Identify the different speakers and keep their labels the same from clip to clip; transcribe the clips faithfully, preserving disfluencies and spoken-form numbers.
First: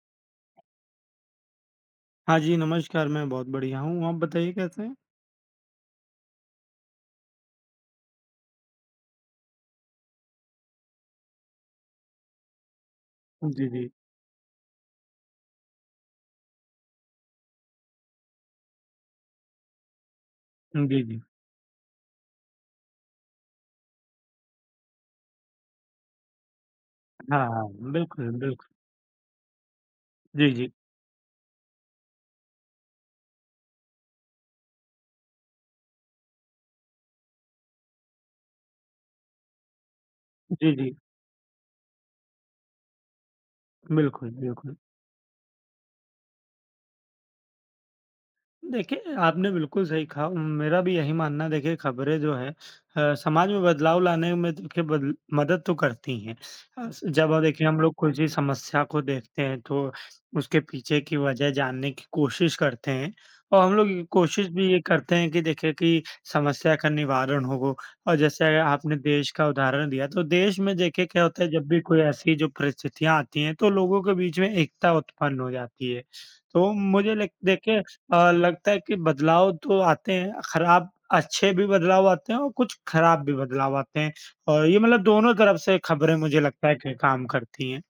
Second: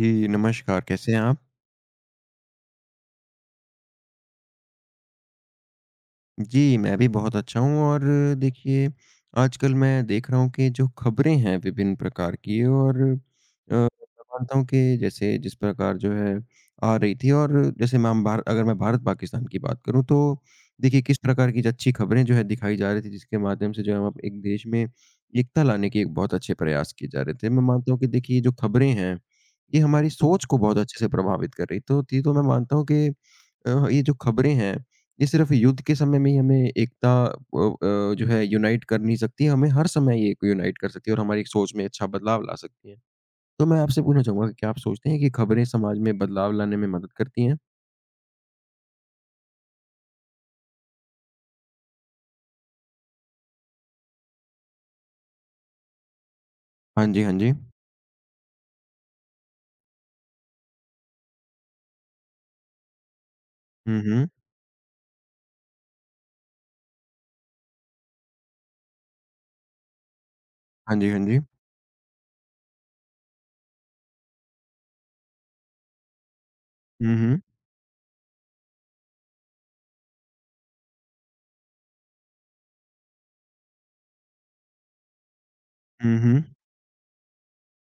Speaker 1: जी, नमस्कार, कैसे हैं आप?
Speaker 2: हाँ जी, नमस्कार, मैं बहुत बढ़िया हूँ, आप बताइए कैसे हैं?
Speaker 1: जी, मैं भी बहुत अच्छा हूँ और देखिए, आजकल मैं देख रहा हूँ कि जो खबरें हैं विभिन्न प्रकार की और अ,
Speaker 2: जी,
Speaker 1: मैं
Speaker 2: जी।
Speaker 1: मानता हूँ कि जैसे जिस प्रकार जो है आ रही थी और जैसे मैं हम भार अगर मैं भारत-पाकिस्तान की बात करूँ तो देखिए
Speaker 2: जी,
Speaker 1: किस
Speaker 2: जी।
Speaker 1: प्रकार की जो अच्छी खबरें जो है दिखाई जा रही थी, जिसके माध्यम से जो है हम अब एक देश में एकता लाने के एक बहुत अच्छे प्रयास किए जा रहे
Speaker 2: हाँ,
Speaker 1: थे। मैं
Speaker 2: हाँ,
Speaker 1: मानता हूँ कि
Speaker 2: बिल्कुल,
Speaker 1: देखिए, ये जो
Speaker 2: बिल्कुल।
Speaker 1: खबरें हैं, ये हमारी सोच
Speaker 2: जी,
Speaker 1: को
Speaker 2: जी।
Speaker 1: बहुत अच्छे से प्रभावित कर रही तो थी, तो मैं मानता हूँ कि अ, ये जो खबरें हैं, ये सिर्फ़ युद्ध के समय में ही हमें एकता अ अ, जो है यूनाइट कर नहीं सकती, हमें हर समय ये
Speaker 2: जी,
Speaker 1: यूनाइट कर
Speaker 2: जी।
Speaker 1: सकती है और हमारी सोच में अच्छा बदलाव ला सकती है। तो मैं आपसे पूछना
Speaker 2: बिल्कुल,
Speaker 1: चाहूँगा कि क्या
Speaker 2: बिल्कुल।
Speaker 1: आप सोचते हैं कि खबरें समाज में बदलाव लाने में मदद करती हैं?
Speaker 2: देखिए, आपने बिल्कुल सही कहा। मेरा भी यही मानना है, देखिए खबरें जो हैं अ, समाज में बदलाव लाने में देखिए बद मदद तो करती हैं। अ, स
Speaker 1: हाँ जी, हाँ
Speaker 2: जब हम-
Speaker 1: जी।
Speaker 2: देखिए हम लोग कोई भी समस्या को देखते हैं तो उसके पीछे की वजह जानने की कोशिश करते हैं और हम लोग
Speaker 1: हुँ,
Speaker 2: ये
Speaker 1: हुँ।
Speaker 2: कोशिश भी ये करते हैं कि देखिए कि समस्या का निवारण हो। और जैसे आपने देश का उदाहरण दिया, तो देश में
Speaker 1: हाँ
Speaker 2: देखिए
Speaker 1: जी, हाँ
Speaker 2: क्या
Speaker 1: जी।
Speaker 2: होता है जब भी कोई ऐसी जो परिस्थितियाँ आती हैं तो लोगों के बीच में एकता उत्पन्न हो जाती है। तो मुझे
Speaker 1: हुँ,
Speaker 2: लग
Speaker 1: हुँ।
Speaker 2: देखिए अ, लगता है कि बदलाव तो आते हैं, खराब अच्छे भी बदलाव आते हैं और कुछ खराब भी बदलाव आते हैं और ये मतलब दोनों तरफ से खबरें
Speaker 1: हुँ,
Speaker 2: मुझे
Speaker 1: हुँ।
Speaker 2: लगता है कि काम करती हैं।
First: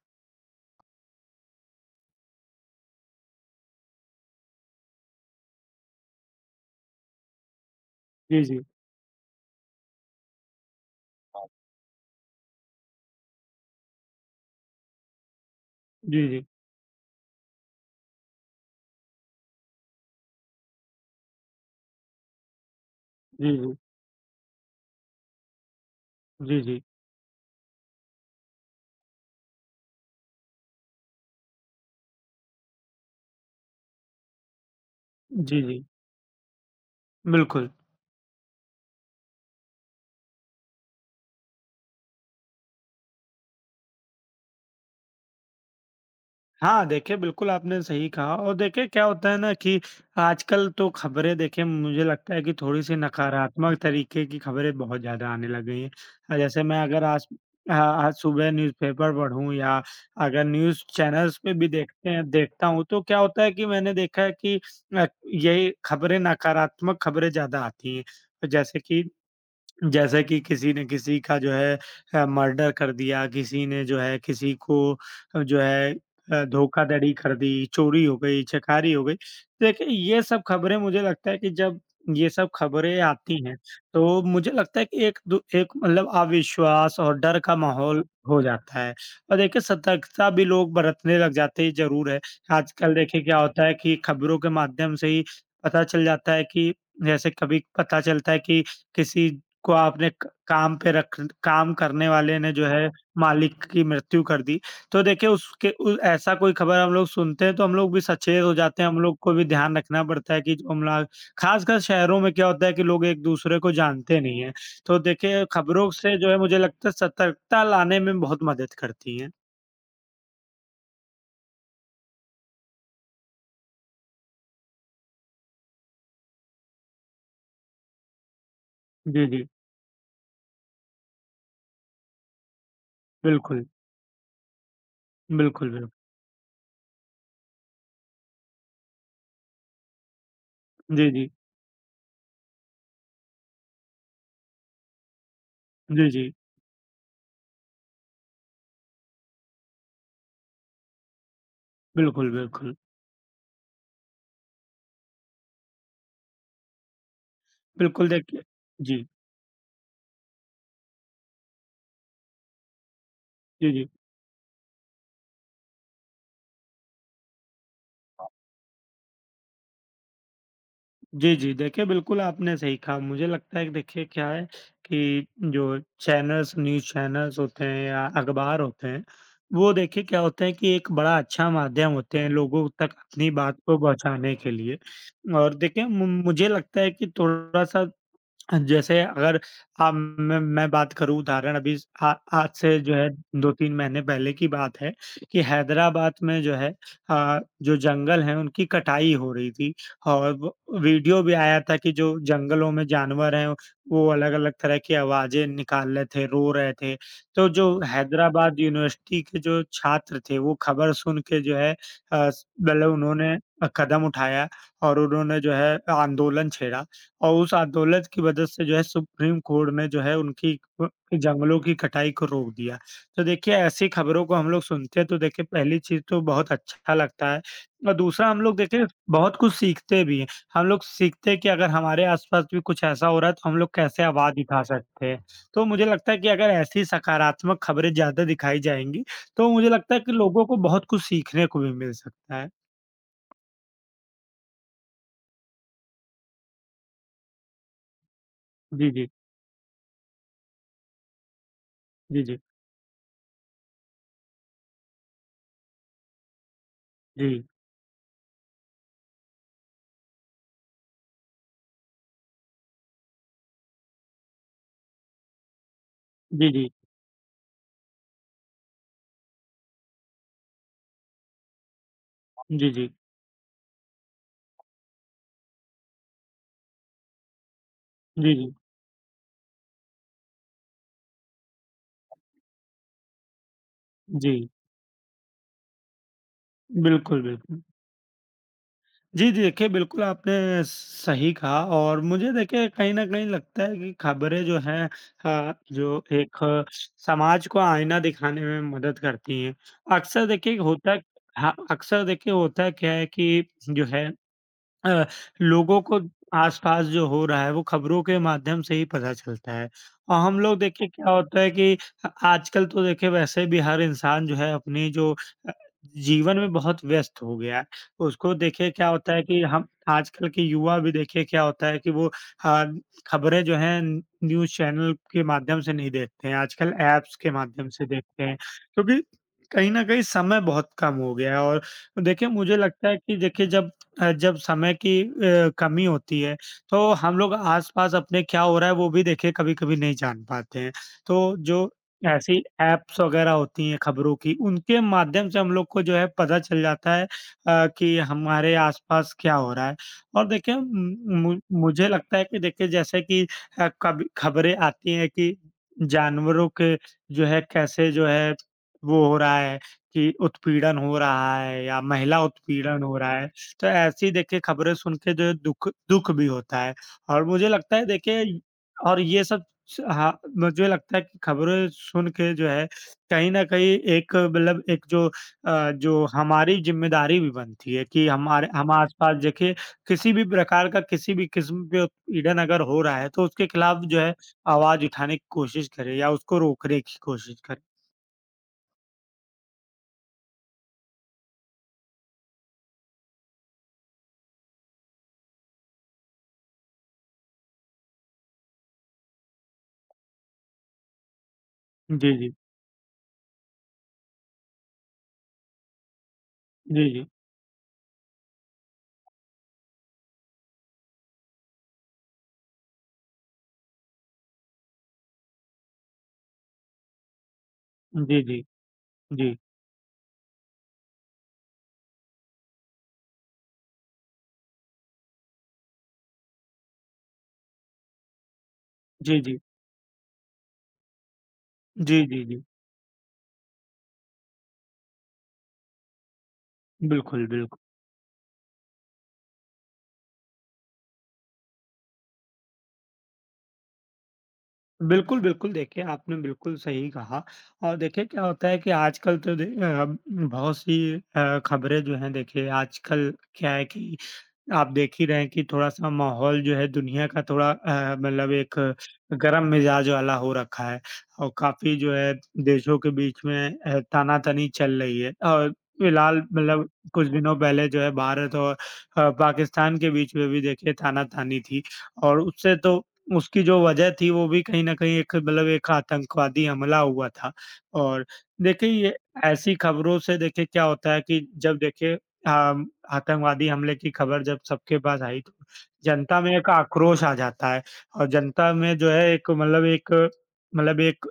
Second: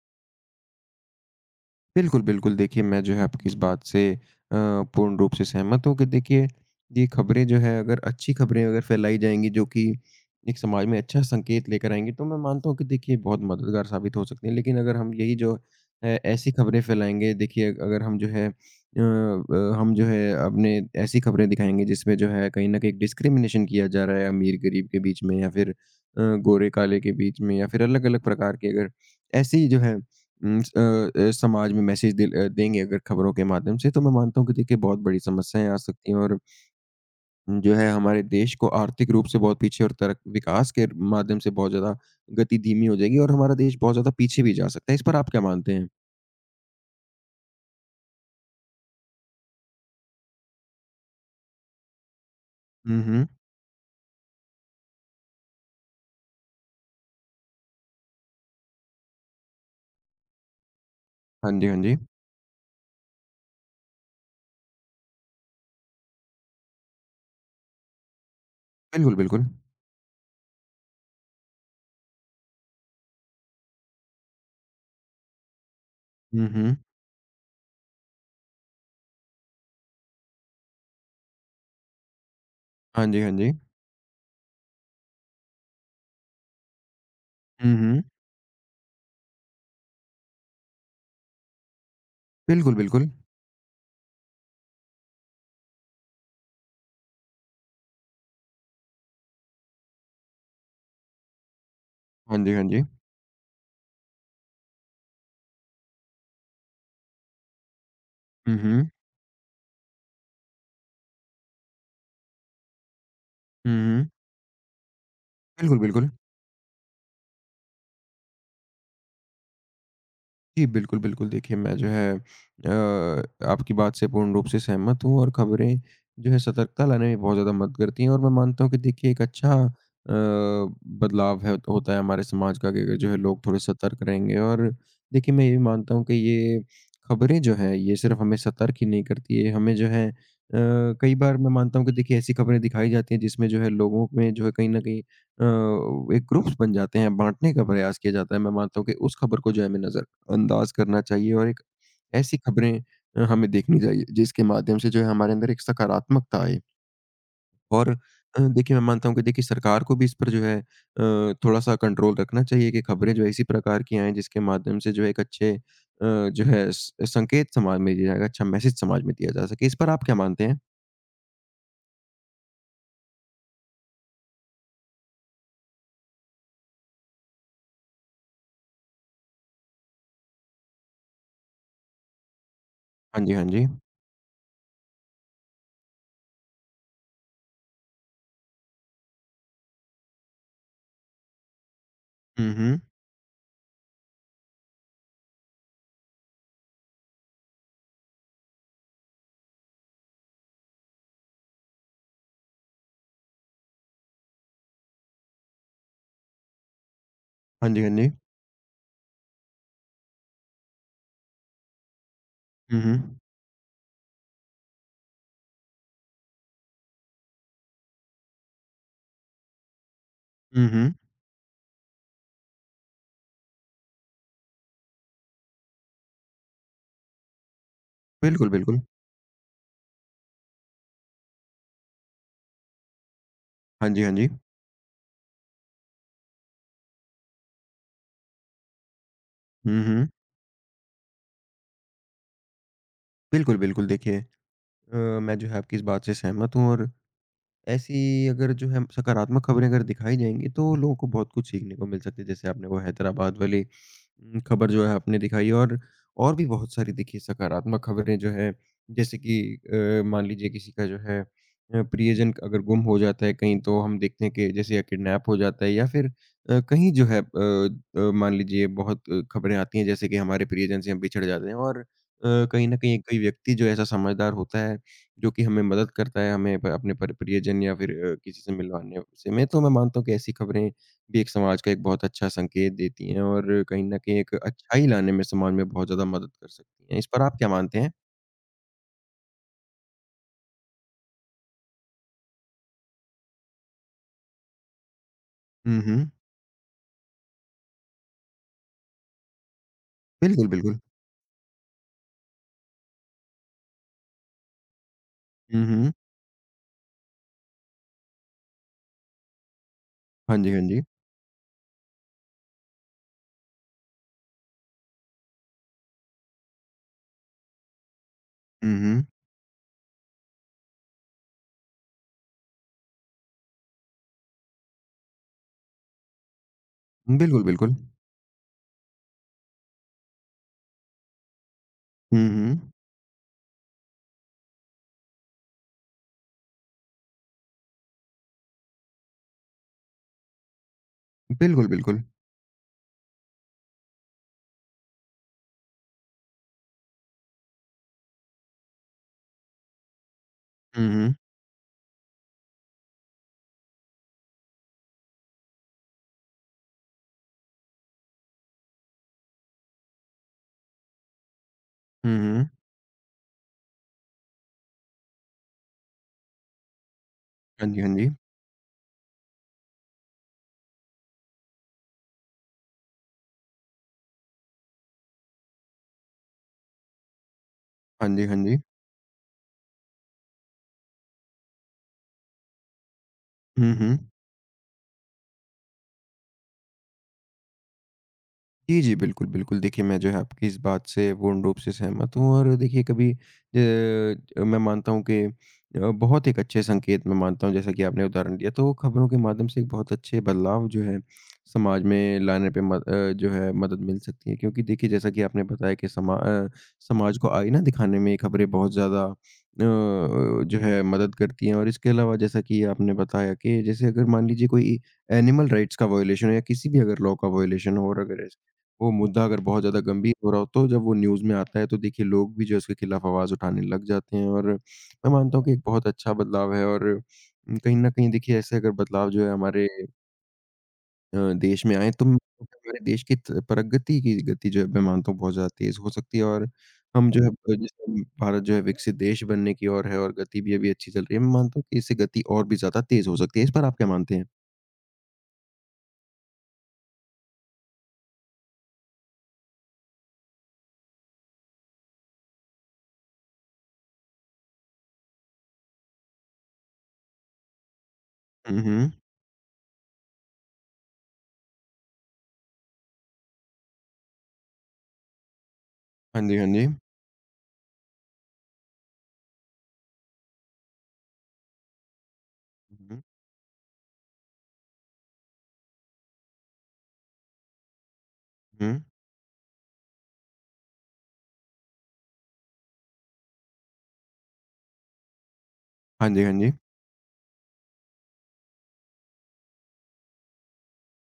Speaker 1: बिल्कुल, बिल्कुल। देखिए, मैं जो है आपकी इस बात से अ, पूर्ण रूप से सहमत हूँ कि देखिए, ये ख़बरें जो है अगर अच्छी
Speaker 2: जी, जी।
Speaker 1: ख़बरें अगर फैलाई जाएँगी जो कि एक समाज में अच्छा
Speaker 2: हाँ।
Speaker 1: संकेत लेकर आएँगी, तो मैं मानता हूँ कि देखिए बहुत मददगार साबित हो सकती हैं। लेकिन अगर हम यही जो है
Speaker 2: जी, जी।
Speaker 1: ऐसी ख़बरें फैलाएँगे देखिए अगर हम जो है अ अ, हम जो है अपने ऐसी ख़बरें दिखाएँगे जिसमें जो है कहीं न कहीं
Speaker 2: जी,
Speaker 1: डिस्क्रिमिनेशन
Speaker 2: जी।
Speaker 1: किया जा रहा है अमीर-गरीब के बीच में या फिर अ,
Speaker 2: जी, जी।
Speaker 1: गोरे-काले के बीच में या फिर अलग-अलग प्रकार के अगर ऐसी जो है उम, स अ अ, समाज में मैसेज दिल अ, देंगे अगर खबरों के माध्यम से, तो मैं मानता हूँ कि देखिए बहुत बड़ी
Speaker 2: जी,
Speaker 1: समस्याएँ आ
Speaker 2: जी।
Speaker 1: सकती हैं और अम,
Speaker 2: बिल्कुल।
Speaker 1: जो है हमारे देश को आर्थिक रूप से बहुत पीछे और तरक विकास के माध्यम से बहुत ज़्यादा गति धीमी हो जाएगी और हमारा देश बहुत ज़्यादा पीछे भी जा सकता है। इस पर आप क्या मानते हैं?
Speaker 2: हाँ, देखिए बिल्कुल आपने सही कहा और देखिए क्या होता है ना कि आजकल तो खबरें देखिए मुझे लगता है कि थोड़ी-सी
Speaker 1: हुँ, हुँ।
Speaker 2: नकारात्मक तरीके की खबरें बहुत ज़्यादा आने लग गई हैं। अ, जैसे मैं अगर आज अ, आज सुबह न्यूज़पेपर पढ़ूँ या अगर न्यूज़ चैनल्स
Speaker 1: हाँ
Speaker 2: पे
Speaker 1: जी,
Speaker 2: भी
Speaker 1: हाँ जी।
Speaker 2: देखते हैं देखता हूँ तो क्या होता है कि मैंने देखा है कि अ, यही खबरें नकारात्मक खबरें ज़्यादा आती हैं। जैसे कि
Speaker 1: बिल्कुल, बिल्कुल।
Speaker 2: जैसे कि किसी ने किसी का जो है अ, मर्डर कर दिया, किसी ने जो है किसी को अ, जो है अ,
Speaker 1: हुँ, हुँ।
Speaker 2: धोखाधड़ी कर दी, चोरी हो गई, चकारी हो गई। देखिए ये सब खबरें मुझे लगता है कि जब ये सब खबरें
Speaker 1: हाँ जी, हाँ
Speaker 2: आती
Speaker 1: जी।
Speaker 2: हैं, तो मुझे लगता है कि एक दु एक मतलब अविश्वास और डर का
Speaker 1: हुँ, हुँ।
Speaker 2: माहौल हो जाता है। और देखिए सतर्कता भी लोग बरतने लग जाते हैं ज़रूर है।
Speaker 1: बिल्कुल,
Speaker 2: आजकल
Speaker 1: बिल्कुल।
Speaker 2: देखिए क्या होता है कि खबरों के माध्यम से ही पता चल जाता है कि जैसे कभी पता चलता है कि किसी को आपने क काम पे रख काम करने
Speaker 1: हाँ
Speaker 2: वाले ने
Speaker 1: जी, हाँ
Speaker 2: जो
Speaker 1: जी।
Speaker 2: है मालिक की मृत्यु कर दी। तो देखिए उसके उ ऐसा कोई खबर हम लोग सुनते हैं तो हम लोग भी सचेत हो
Speaker 1: हुँ,
Speaker 2: जाते हैं,
Speaker 1: हुँ।
Speaker 2: हम लोग को भी ध्यान रखना पड़ता है कि जो हम लोग खासकर शहरों में क्या होता है कि लोग एक-दूसरे
Speaker 1: हुँ,
Speaker 2: को
Speaker 1: हुँ।
Speaker 2: जानते नहीं हैं। तो देखिए
Speaker 1: बिल्कुल,
Speaker 2: खबरों
Speaker 1: बिल्कुल।
Speaker 2: से जो है मुझे लगता है सतर्कता लाने में बहुत मदद करती हैं।
Speaker 1: जी, बिल्कुल, बिल्कुल। देखिए, मैं जो है अ, आपकी बात से पूर्ण रूप से सहमत हूँ और ख़बरें जो है सतर्कता लाने में बहुत ज़्यादा मदद करती हैं और मैं मानता हूँ कि देखिए एक
Speaker 2: जी, जी।
Speaker 1: अच्छा अ, बदलाव है होता है हमारे समाज का कि जो है लोग थोड़े
Speaker 2: बिल्कुल,
Speaker 1: सतर्क रहेंगे और देखिए, मैं ये भी
Speaker 2: बिल्कुल, बिल्कुल।
Speaker 1: मानता हूँ कि ये ख़बरें जो हैं, ये सिर्फ़ हमें सतर्क ही नहीं करती, ये हमें जो है अ,
Speaker 2: जी,
Speaker 1: कई
Speaker 2: जी।
Speaker 1: बार मैं मानता हूँ कि देखिए ऐसी ख़बरें दिखाई जाती हैं जिसमें जो है लोगों में जो है कहीं न कहीं
Speaker 2: जी,
Speaker 1: अ, एक
Speaker 2: जी।
Speaker 1: ग्रुप्स बन जाते हैं, बाँटने का प्रयास किया जाता है। मैं मानता हूँ कि उस ख़बर को जो है हमें नज़र अंदाज़ करना चाहिए और एक
Speaker 2: बिल्कुल,
Speaker 1: ऐसी खबरें
Speaker 2: बिल्कुल।
Speaker 1: अ, हमें देखनी चाहिए, जिसके माध्यम से जो है हमारे अंदर एक सकारात्मकता आए। और
Speaker 2: बिल्कुल
Speaker 1: अ,
Speaker 2: देखिए,
Speaker 1: देखिए मैं
Speaker 2: जी,
Speaker 1: मानता हूँ कि देखिए सरकार को भी इस पर जो है अ, थोड़ा-सा कंट्रोल रखना चाहिए कि खबरें जो है इसी
Speaker 2: जी,
Speaker 1: प्रकार
Speaker 2: जी।
Speaker 1: की आएँ जिसके माध्यम से जो है एक अच्छे अ, जो है स संकेत समाज में दिया जाएगा, अच्छा मैसेज समाज में दिया जा सके। इस पर आप क्या मानते हैं?
Speaker 2: जी, जी। देखिए, बिल्कुल आपने सही कहा। मुझे लगता है कि देखिए क्या है कि जो चैनल्स न्यूज़ चैनल्स होते हैं या अखबार होते हैं, वो देखिए क्या होता है कि एक बड़ा अच्छा माध्यम होते हैं लोगों तक
Speaker 1: हाँ
Speaker 2: अपनी
Speaker 1: जी, हाँ
Speaker 2: बात
Speaker 1: जी।
Speaker 2: को पहुँचाने के लिए। और देखिए मु मुझे लगता है कि थोड़ा-सा, जैसे अगर आप मैं मैं बात करूँ उदाहरण अभी आ, आज
Speaker 1: हुँ,
Speaker 2: से
Speaker 1: हुँ।
Speaker 2: जो है दो-तीन महीने पहले की बात है कि हैदराबाद में जो है अ, जो जंगल हैं उनकी कटाई हो रही थी और व वीडियो भी आया था कि जो जंगलों में जानवर हैं वो अलग-अलग तरह की आवाज़ें निकाल रहे थे, रो रहे थे। तो जो
Speaker 1: हाँ जी, हाँ जी।
Speaker 2: हैदराबाद यूनिवर्सिटी के जो छात्र थे वो खबर सुन के जो है अ, स
Speaker 1: हुँ,
Speaker 2: मतलब
Speaker 1: हुँ।
Speaker 2: उन्होंने अ, कदम उठाया और उन्होंने जो है आंदोलन छेड़ा। और उस आंदोलन की मदद से जो है सुप्रीम कोर्ट ने जो है उनकी
Speaker 1: हुँ,
Speaker 2: क
Speaker 1: हुँ।
Speaker 2: जंगलों की कटाई को रोक दिया। तो देखिए ऐसी खबरों को हम लोग सुनते हैं तो देखिए पहली चीज़ तो बहुत अच्छा लगता है और दूसरा हम
Speaker 1: बिल्कुल,
Speaker 2: लोग
Speaker 1: बिल्कुल।
Speaker 2: देखिए बहुत कुछ सीखते भी हैं। हम लोग सीखते हैं कि अगर हमारे आस-पास भी कुछ ऐसा हो रहा है तो हम लोग
Speaker 1: हाँ जी,
Speaker 2: कैसे
Speaker 1: हाँ जी।
Speaker 2: आवाज़ उठा सकते हैं। तो मुझे लगता है कि अगर ऐसी सकारात्मक खबरें ज़्यादा दिखाई जाएँगी तो मुझे
Speaker 1: हुँ,
Speaker 2: लगता है
Speaker 1: हुँ।
Speaker 2: कि लोगों को बहुत कुछ सीखने को भी मिल सकता है।
Speaker 1: बिल्कुल, बिल्कुल देखिए अ, मैं जो है आपकी इस बात से सहमत हूँ और ऐसी अगर जो है
Speaker 2: जी, जी।
Speaker 1: सकारात्मक खबरें अगर दिखाई जाएँगी तो लोगों को बहुत कुछ सीखने को मिल सकती
Speaker 2: जी,
Speaker 1: है।
Speaker 2: जी।
Speaker 1: जैसे आपने वो हैदराबाद वाली उम, खबर जो है आपने दिखाई और और भी बहुत सारी देखिए
Speaker 2: जी।
Speaker 1: सकारात्मक खबरें जो हैं जैसे कि अ, मान लीजिए किसी का जो है अ, प्रियजन अगर गुम हो जाता है कहीं तो हम देखते हैं कि जैसे या किडनैप हो जाता है या फिर
Speaker 2: जी,
Speaker 1: अ,
Speaker 2: जी।
Speaker 1: कहीं जो है अ अ, मान लीजिए बहुत अ, खबरें आती हैं जैसे कि हमारे प्रियजन से हम बिछड़ जाते हैं और अ, कहीं
Speaker 2: जी,
Speaker 1: न
Speaker 2: जी।
Speaker 1: कहीं कोई व्यक्ति जो है ऐसा समझदार होता है जो कि हमें मदद करता है, हमें प अपने पर प्रियजन या फिर अ,
Speaker 2: जी,
Speaker 1: किसी से
Speaker 2: जी।
Speaker 1: मिलवाने से में तो मैं मानता हूँ कि ऐसी खबरें भी एक समाज का एक बहुत अच्छा संकेत देती हैं और कहीं न कहीं
Speaker 2: जी।
Speaker 1: एक अच्छाई लाने में समाज में बहुत ज़्यादा मदद कर सकती हैं। इस पर
Speaker 2: बिल्कुल,
Speaker 1: आप क्या
Speaker 2: बिल्कुल।
Speaker 1: मानते हैं?
Speaker 2: जी, जी, देखिए बिल्कुल आपने सही कहा और मुझे देखिए कहीं न कहीं लगता है कि खबरें जो हैं अ,
Speaker 1: हुँ,
Speaker 2: जो
Speaker 1: हुँ।
Speaker 2: एक अ, समाज को आईना दिखाने में मदद करती हैं। अक्सर
Speaker 1: बिल्कुल,
Speaker 2: देखिए
Speaker 1: बिल्कुल।
Speaker 2: होता है, हाँ, अक्सर देखिए होता क्या है कि जो है अ,
Speaker 1: हुँ,
Speaker 2: लोगों
Speaker 1: हुँ।
Speaker 2: को आस-पास जो हो रहा है वो खबरों के माध्यम से ही पता चलता है। और
Speaker 1: हाँ
Speaker 2: हम
Speaker 1: जी,
Speaker 2: लोग
Speaker 1: हाँ जी।
Speaker 2: देखिए क्या होता है कि अ, आजकल तो देखिए वैसे भी हर इंसान जो है अपनी जो अ, जीवन में बहुत व्यस्त हो गया है। उसको देखिए
Speaker 1: हुँ,
Speaker 2: क्या
Speaker 1: हुँ।
Speaker 2: होता है कि हम आजकल के युवा भी देखिए क्या होता है कि वो अ, खबरें जो हैं न्यूज़ चैनल के माध्यम से नहीं देखते हैं, आजकल ऐप्स के
Speaker 1: बिल्कुल,
Speaker 2: माध्यम
Speaker 1: बिल्कुल।
Speaker 2: से देखते हैं। क्योंकि कहीं न कहीं समय बहुत कम हो गया है। और
Speaker 1: हुँ,
Speaker 2: देखिए मुझे
Speaker 1: हुँ।
Speaker 2: लगता है कि देखिए जब अ, जब समय की अ, कमी होती है तो हम लोग आस-पास अपने क्या हो रहा है वो भी देखिए कभी-कभी नहीं जान पाते हैं। तो जो
Speaker 1: बिल्कुल, बिल्कुल।
Speaker 2: ऐसी ऐप्स वगैरह होती हैं खबरों की उनके माध्यम से हम लोग को जो है पता चल जाता है अ, कि हमारे आस-पास क्या हो रहा है। और देखिए,
Speaker 1: हुँ, हुँ।
Speaker 2: उम, मु मुझे लगता है कि देखिए जैसे कि अ, कभी खबरें आती हैं कि जानवरों के जो है कैसे जो है वो हो रहा है कि उत्पीड़न हो रहा है या
Speaker 1: हुँ,
Speaker 2: महिला
Speaker 1: हुँ।
Speaker 2: उत्पीड़न हो रहा है। तो ऐसी देखिए खबरें सुन के जो है दुःख दुःख भी होता है और मुझे
Speaker 1: हाँ
Speaker 2: लगता
Speaker 1: जी,
Speaker 2: है
Speaker 1: हाँ जी।
Speaker 2: देखिए और ये सब स हाँ, मुझे लगता है कि खबरें सुन के जो है कहीं न कहीं एक मतलब एक जो अ, जो हमारी ज़िम्मेदारी भी बनती है कि
Speaker 1: हाँ जी, हाँ
Speaker 2: हमारे
Speaker 1: जी।
Speaker 2: हम आस-पास देखिए किसी भी प्रकार का किसी भी किस्म पे उत्पीड़न अगर हो रहा है तो उसके
Speaker 1: हुँ,
Speaker 2: खिलाफ
Speaker 1: हुँ।
Speaker 2: जो है आवाज़ उठाने की कोशिश करें या उसको रोकने की कोशिश करें।
Speaker 1: जी, जी। बिल्कुल, बिल्कुल। देखिए, मैं जो है आपकी इस बात से पूर्ण रूप से सहमत हूँ और देखिए कभी अ, मैं मानता हूँ कि अ, बहुत एक अच्छे संकेत मैं मानता हूँ जैसा कि आपने उदाहरण दिया, तो खबरों के माध्यम से एक बहुत अच्छे बदलाव जो है समाज
Speaker 2: जी,
Speaker 1: में
Speaker 2: जी।
Speaker 1: लाने पे म अ, जो है मदद मिल सकती है। क्योंकि देखिए जैसा कि आपने बताया कि समा अ,
Speaker 2: जी, जी।
Speaker 1: समाज को आईना दिखाने में ये खबरें बहुत ज़्यादा अ, जो है मदद करती हैं और इसके अलावा जैसा कि आपने बताया कि जैसे अगर मान लीजिए कोई एनिमल राइट्स का वायलेशन हो या किसी भी अगर लॉ का वायलेशन हो और
Speaker 2: जी,
Speaker 1: अगर ऐसे
Speaker 2: जी।
Speaker 1: वो मुद्दा
Speaker 2: जी।
Speaker 1: अगर बहुत ज़्यादा गंभीर हो रहा हो, तो जब वो न्यूज़ में आता है, तो देखिए लोग भी जो है उसके खिलाफ आवाज़ उठाने लग जाते हैं और मैं मानता हूँ कि एक बहुत अच्छा बदलाव है और उम, कहीं न कहीं देखिए ऐसे अगर बदलाव
Speaker 2: जी,
Speaker 1: जो है
Speaker 2: जी।
Speaker 1: हमारे अ, देश में आएँ,
Speaker 2: जी,
Speaker 1: तो मैं
Speaker 2: जी,
Speaker 1: मानता
Speaker 2: जी।
Speaker 1: हूँ कि हमारे देश की त प्रगति की गति जो है मैं मानता हूँ बहुत ज़्यादा तेज़ हो सकती है और हम जो
Speaker 2: बिल्कुल,
Speaker 1: है अ,
Speaker 2: बिल्कुल।
Speaker 1: जैसे भारत जो है विकसित देश बनने की ओर है और गति भी अभी अच्छी चल रही है। मैं मानता हूँ कि इससे गति और भी ज़्यादा तेज़ हो सकती है। इस पर आप क्या मानते हैं?
Speaker 2: बिल्कुल, बिल्कुल। देखिए, आपने बिल्कुल सही कहा और देखिए क्या होता है कि आजकल तो दे अ, बहुत सी अ, खबरें जो हैं देखिए आजकल क्या है कि आप देख ही रहे हैं कि थोड़ा-सा माहौल जो है दुनिया का थोड़ा अ, मतलब एक
Speaker 1: हुँ, हुँ।
Speaker 2: गरम मिजाज वाला हो रखा है और काफ़ी जो है देशों के बीच में अ, तानातनी चल रही है और फिलहाल
Speaker 1: हाँ जी, हाँ जी।
Speaker 2: मतलब कुछ दिनों पहले जो है भारत और अ, पाकिस्तान के बीच में भी देखिए तानातानी थी। और उससे तो
Speaker 1: हुँ, हुँ।
Speaker 2: उसकी जो वजह थी वो भी कहीं न कहीं एक मतलब एक आतंकवादी हमला हुआ था और देखिए
Speaker 1: हुँ।
Speaker 2: ये ऐसी खबरों से देखिए क्या होता है कि जब देखिए अम, आतंकवादी हमले की खबर जब सबके पास आई तो
Speaker 1: हाँ
Speaker 2: जनता
Speaker 1: जी, हाँ
Speaker 2: में एक
Speaker 1: जी।
Speaker 2: आक्रोश आ जाता है और जनता में जो है एक मतलब एक मतलब एक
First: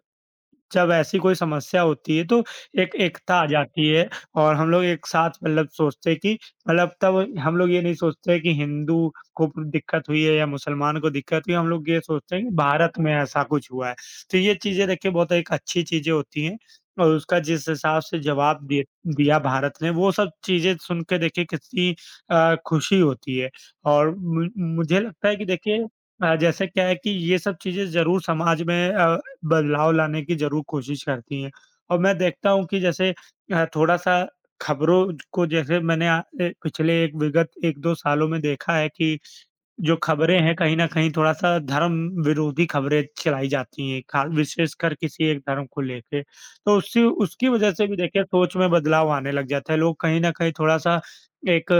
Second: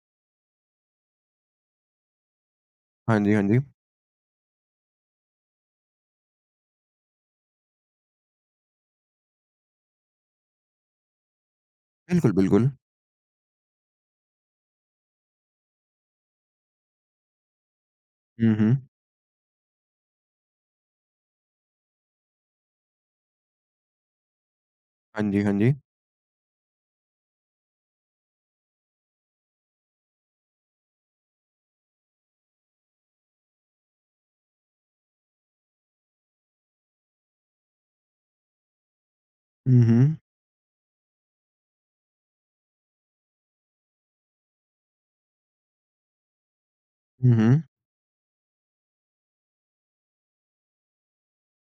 Speaker 2: जब ऐसी कोई समस्या होती है तो एक
Speaker 1: हाँ जी,
Speaker 2: एकता
Speaker 1: हाँ
Speaker 2: आ
Speaker 1: जी।
Speaker 2: जाती है और हम लोग एक साथ मतलब सोचते हैं कि मतलब तब हम लोग ये नहीं सोचते कि हिंदू को दिक्कत हुई है या मुसलमान को दिक्कत हुई है, हम लोग ये
Speaker 1: बिल्कुल,
Speaker 2: सोचते हैं कि
Speaker 1: बिल्कुल।
Speaker 2: भारत में ऐसा कुछ हुआ है। तो ये चीज़ें देखिए बहुत एक अच्छी चीज़ें होती हैं और उसका जिस हिसाब से
Speaker 1: हुँ,
Speaker 2: जवाब
Speaker 1: हुँ।
Speaker 2: दे दिया भारत ने वो सब चीज़ें सुन के देखिए कितनी अ, खुशी होती है और मु मुझे लगता
Speaker 1: हाँ
Speaker 2: है
Speaker 1: जी,
Speaker 2: कि
Speaker 1: हाँ जी।
Speaker 2: देखिए अ, जैसे क्या है कि ये सब चीज़ें ज़रूर समाज में अ बदलाव लाने की ज़रूर कोशिश करती हैं। और मैं देखता हूँ कि जैसे अ, थोड़ा-सा खबरों को जैसे मैंने अ, ए पिछले एक विगत एक-दो सालों में देखा है कि
Speaker 1: हुँ,
Speaker 2: जो
Speaker 1: हुँ।
Speaker 2: खबरें हैं कहीं न कहीं थोड़ा-सा धर्म विरोधी खबरें चलाई जाती हैं, खा विशेषकर किसी एक धर्म को लेके। तो उससे
Speaker 1: हुँ,
Speaker 2: उसकी
Speaker 1: हुँ।
Speaker 2: वज़ह से भी देखिए सोच में बदलाव आने लग जाता है। लोग कहीं न कहीं थोड़ा-सा एक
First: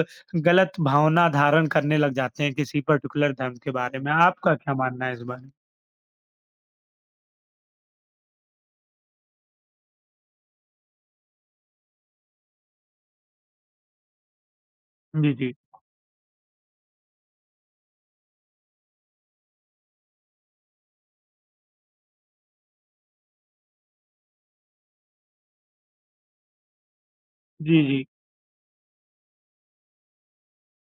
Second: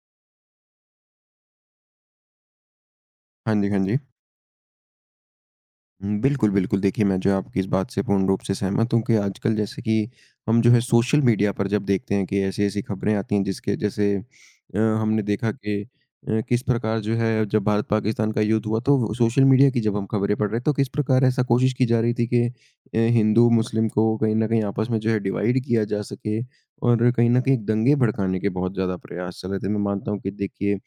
Speaker 2: गलत भावना धारण करने लग जाते हैं किसी पर्टिकुलर
Speaker 1: हाँ
Speaker 2: धर्म
Speaker 1: जी,
Speaker 2: के
Speaker 1: हाँ जी।
Speaker 2: बारे में। आपका क्या मानना है इस बारे में?
Speaker 1: हुँ, बिल्कुल, बिल्कुल। देखिए, मैं जो है आपकी इस बात से पूर्ण रूप से सहमत हूँ कि आजकल जैसे कि हम जो है सोशल मीडिया पर जब देखते हैं कि ऐसी-ऐसी खबरें आती हैं जिसके जैसे अ, हमने
Speaker 2: जी,
Speaker 1: देखा
Speaker 2: जी।
Speaker 1: कि अ, किस प्रकार जो है जब भारत-पाकिस्तान का युद्ध हुआ तो वो सोशल मीडिया की जब हम खबरें पढ़ रहे हैं तो किस प्रकार ऐसा कोशिश की जा रही थी कि अ, हिंदू-मुस्लिम को कहीं न कहीं आपस में जो है डिवाइड किया जा सके और कहीं न कहीं
Speaker 2: जी,
Speaker 1: दंगे
Speaker 2: जी।
Speaker 1: भड़काने के बहुत ज़्यादा प्रयास चल रहे थे। मैं मानता हूँ कि देखिए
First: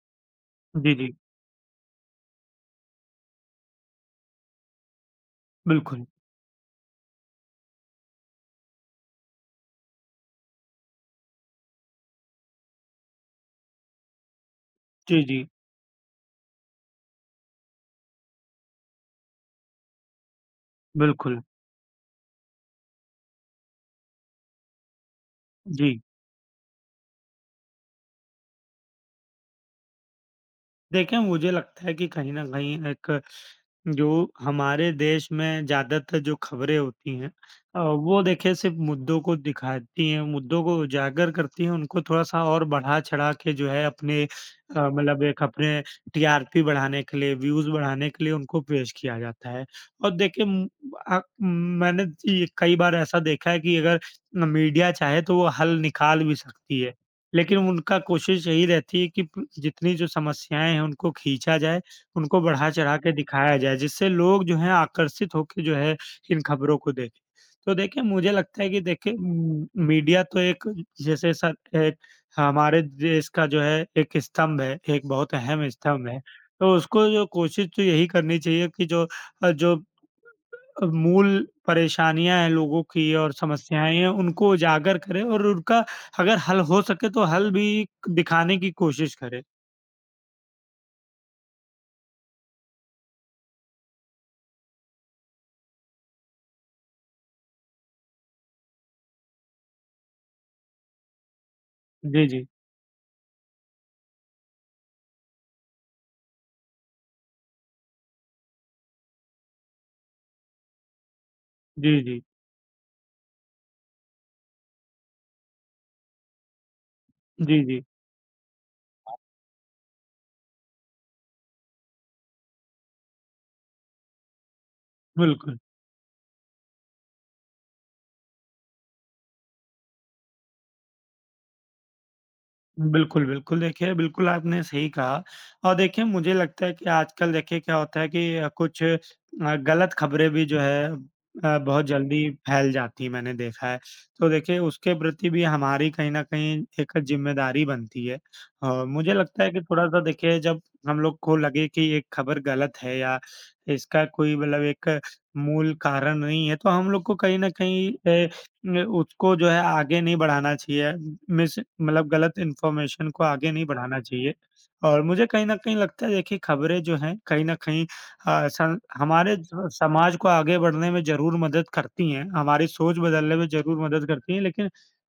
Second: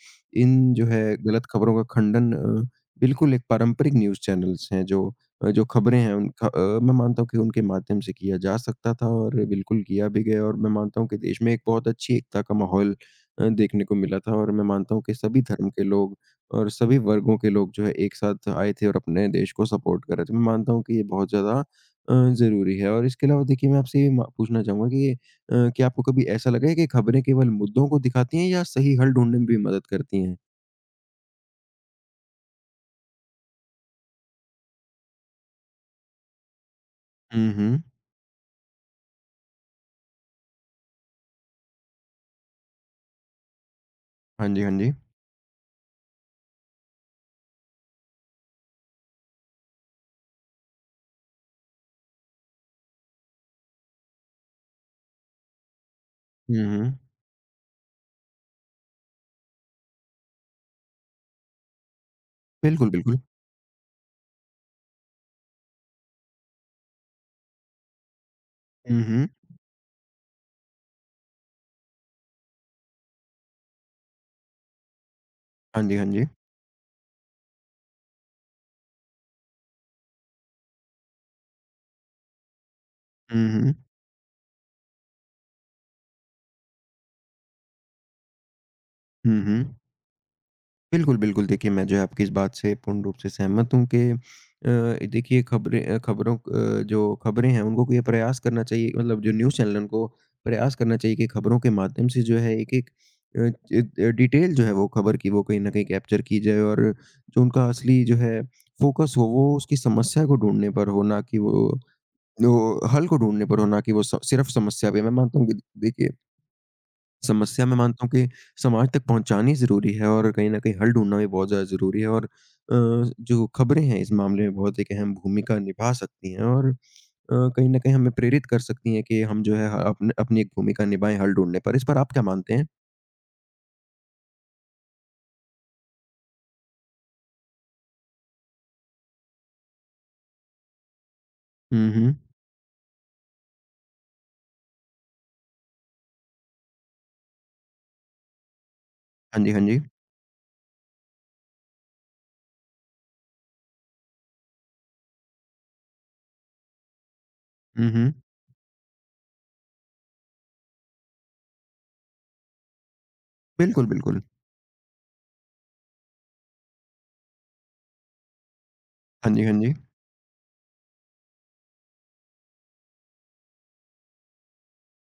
Speaker 1: इन जो
Speaker 2: जी, जी।
Speaker 1: है गलत खबरों का खंडन अ बिल्कुल, एक पारंपरिक न्यूज़ चैनल्स हैं जो अ, जो खबरें
Speaker 2: बिल्कुल।
Speaker 1: हैं उनका अ, मैं मानता हूँ कि उनके माध्यम से किया जा सकता था और बिल्कुल किया भी गया और मैं मानता हूँ कि देश में एक बहुत अच्छी एकता का माहौल अ, देखने को मिला था और मैं मानता हूँ कि
Speaker 2: जी,
Speaker 1: सभी
Speaker 2: जी।
Speaker 1: धर्म के लोग और सभी वर्गों के लोग जो है एक साथ आए थे और अपने देश को सपोर्ट कर रहे थे। मैं मानता हूँ कि ये बहुत
Speaker 2: बिल्कुल।
Speaker 1: ज़्यादा अ, ज़रूरी है और इसके अलावा देखिए मैं आपसे ये मा पूछना चाहूँगा कि अ, क्या
Speaker 2: जी।
Speaker 1: आपको कभी ऐसा लगा है कि खबरें केवल मुद्दों को दिखाती हैं या सही हल ढूँढने में भी मदद करती हैं?
Speaker 2: देखिए, मुझे लगता है कि कहीं न कहीं एक जो हमारे देश में ज़्यादातर जो खबरें होती हैं,
Speaker 1: हुँ,
Speaker 2: अ,
Speaker 1: हुँ।
Speaker 2: वो देखिए सिर्फ़ मुद्दों को दिखाती हैं, मुद्दों को उजागर करती हैं, उनको थोड़ा-सा और बढ़ा-चढ़ा के जो है अपने
Speaker 1: हाँ जी, हाँ
Speaker 2: अ,
Speaker 1: जी।
Speaker 2: मतलब एक अपने टीआरपी बढ़ाने के लिए, व्यूज़ बढ़ाने के लिए उनको पेश किया जाता है। और देखिए, उम, अ, मैंने ये कई बार ऐसा देखा है कि अगर मीडिया चाहे तो वो हल निकाल भी
Speaker 1: हुँ,
Speaker 2: सकती है,
Speaker 1: हुँ।
Speaker 2: लेकिन उनका कोशिश यही रहती है कि प जितनी जो समस्याएँ हैं उनको खींचा जाए, उनको
Speaker 1: बिल्कुल,
Speaker 2: बढ़ा-चढ़ा के
Speaker 1: बिल्कुल।
Speaker 2: दिखाया जाए, जिससे लोग जो हैं आकर्षित होके जो है इन खबरों को देखें। तो देखिए मुझे लगता है कि
Speaker 1: हुँ,
Speaker 2: देखिए
Speaker 1: हुँ।
Speaker 2: उम, मीडिया तो एक जैसे सर एक हमारे देश का जो है एक स्तंभ है, एक बहुत अहम
Speaker 1: हाँ जी, हाँ
Speaker 2: स्तंभ है।
Speaker 1: जी।
Speaker 2: तो उसको जो कोशिश तो यही करनी चाहिए कि जो अ, जो अ, मूल परेशानियाँ हैं लोगों की और
Speaker 1: हुँ, हुँ।
Speaker 2: समस्याएँ हैं, उनको उजागर करें और उनका अगर हल हो सके तो हल भी दिखाने की कोशिश
Speaker 1: हुँ,
Speaker 2: करें।
Speaker 1: हुँ। बिल्कुल, बिल्कुल देखिए मैं जो है आपकी इस बात से पूर्ण रूप से सहमत हूँ कि अ, देखिए खबरें अ, खबरों अ, जो खबरें हैं उनको को ये प्रयास करना चाहिए मतलब जो न्यूज़ चैनल हैं उनको प्रयास करना चाहिए कि खबरों के माध्यम से
Speaker 2: जी,
Speaker 1: जो
Speaker 2: जी।
Speaker 1: है एक-एक अ, ज अ, डिटेल जो है वो खबर की वो कहीं न कहीं कैप्चर की जाए और जो उनका असली जो है फ़ोकस हो वो उसकी समस्या को ढूँढने पर हो ना कि वो
Speaker 2: जी, जी।
Speaker 1: वो हल को ढूँढने पर हो ना कि वो स सिर्फ़ समस्या पे मैं मानता हूँ कि देखिए
Speaker 2: जी,
Speaker 1: समस्या मैं
Speaker 2: जी।
Speaker 1: मानता हूँ कि समाज तक पहुँचानी ज़रूरी है और कहीं न कहीं हल ढूँढना भी बहुत ज़्यादा ज़रूरी है और अ, जो खबरें हैं इस मामले में बहुत एक अहम भूमिका
Speaker 2: बिल्कुल,
Speaker 1: निभा सकती हैं और अ, कहीं न कहीं हमें प्रेरित कर सकती हैं कि हम जो है ह अपने अपनी एक भूमिका निभाएँ हल ढूँढने पर। इस पर आप क्या मानते हैं?
Speaker 2: बिल्कुल, बिल्कुल। देखिए, बिल्कुल आपने सही कहा। और देखिए मुझे लगता है कि आजकल देखिए क्या होता है कि अ, कुछ अ, गलत खबरें भी जो है अ, बहुत
Speaker 1: हुँ, हुँ।
Speaker 2: जल्दी फैल जाती हैं, मैंने देखा है। तो देखिए उसके प्रति भी हमारी कहीं न कहीं एक ज़िम्मेदारी बनती है और मुझे
Speaker 1: हाँ
Speaker 2: लगता
Speaker 1: जी,
Speaker 2: है
Speaker 1: हाँ
Speaker 2: कि
Speaker 1: जी।
Speaker 2: थोड़ा-सा देखिए जब हम लोग को लगे कि ये खबर गलत है या इसका कोई मतलब एक मूल कारण नहीं है, तो हम लोग को कहीं न
Speaker 1: हुँ,
Speaker 2: कहीं
Speaker 1: हुँ।
Speaker 2: ए न उसको जो है आगे नहीं बढ़ाना चाहिए। मिस मतलब गलत इन्फॉर्मेशन को आगे नहीं
Speaker 1: बिल्कुल,
Speaker 2: बढ़ाना
Speaker 1: बिल्कुल।
Speaker 2: चाहिए। और मुझे कहीं न कहीं लगता है देखिए खबरें जो हैं कहीं न कहीं अ, स
Speaker 1: हाँ
Speaker 2: हमारे
Speaker 1: जी, हाँ
Speaker 2: ज
Speaker 1: जी।
Speaker 2: समाज को आगे बढ़ने में ज़रूर मदद करती हैं, हमारी सोच बदलने में ज़रूर मदद करती हैं। लेकिन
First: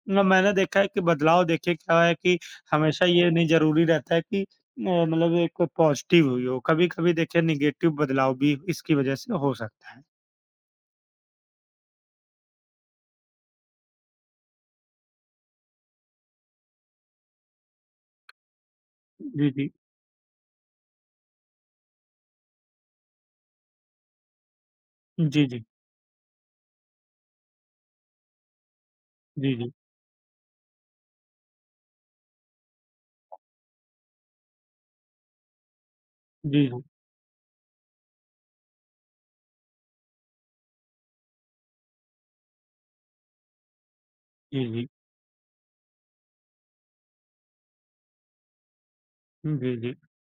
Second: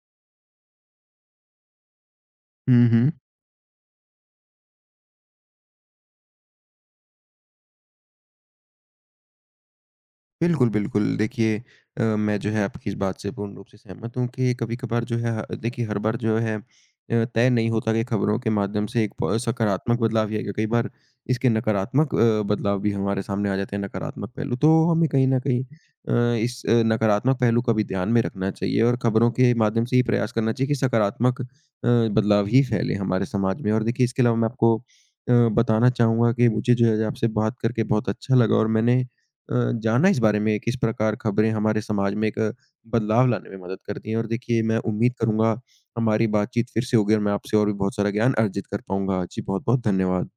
Speaker 2: म मैंने देखा है कि बदलाव देखिए क्या है कि
Speaker 1: हुँ,
Speaker 2: हमेशा
Speaker 1: हुँ।
Speaker 2: ये नहीं ज़रूरी रहता है कि अ, मतलब एक पॉज़िटिव हुई हो, कभी-कभी देखिए नेगेटिव बदलाव भी इसकी वज़ह से हो सकता है।
Speaker 1: बिल्कुल, बिल्कुल। देखिए अ, मैं जो है आपकी इस बात से पूर्ण रूप से सहमत हूँ कि कभी-कभार जो है ह देखिए हर बार जो है अ, तय नहीं होता कि खबरों के माध्यम से एक प
Speaker 2: जी, जी।
Speaker 1: सकारात्मक बदलाव ही आएगा। कई बार इसके नकारात्मक अ, बदलाव भी हमारे सामने आ जाते हैं, नकारात्मक पहलू। तो हमें कहीं न
Speaker 2: जी,
Speaker 1: कहीं
Speaker 2: जी।
Speaker 1: अ, इस अ, नकारात्मक पहलू का भी ध्यान में रखना चाहिए और खबरों के
Speaker 2: जी, जी।
Speaker 1: माध्यम से ये प्रयास करना चाहिए कि सकारात्मक अ, बदलाव ही फैले हमारे समाज में। और देखिए इसके अलावा मैं आपको अ, बताना चाहूँगा कि
Speaker 2: जी,
Speaker 1: मुझे
Speaker 2: जी।
Speaker 1: जो है आपसे बात करके बहुत अच्छा लगा और मैंने अ, जाना इस बारे में किस प्रकार खबरें हमारे समाज में एक अ, बदलाव लाने में मदद करती हैं। और देखिए
Speaker 2: जी,
Speaker 1: मैं
Speaker 2: जी।
Speaker 1: उम्मीद करूँगा हमारी बातचीत फिर से होगी और मैं आपसे और भी बहुत सारा ज्ञान अर्जित कर पाऊँगा। जी
Speaker 2: जी,
Speaker 1: बहुत-बहुत
Speaker 2: जी।
Speaker 1: धन्यवाद।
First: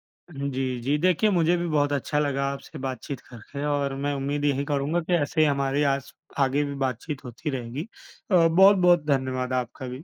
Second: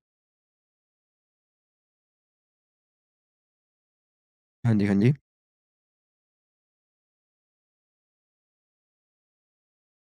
Speaker 2: जी, जी। देखिए, मुझे भी बहुत अच्छा लगा आपसे बातचीत करके और मैं उम्मीद यही
Speaker 1: हाँ जी, हाँ
Speaker 2: करूँगा कि
Speaker 1: जी।
Speaker 2: ऐसे ही हमारी आज आगे भी बातचीत होती रहेगी। अ, बहुत-बहुत धन्यवाद आपका भी।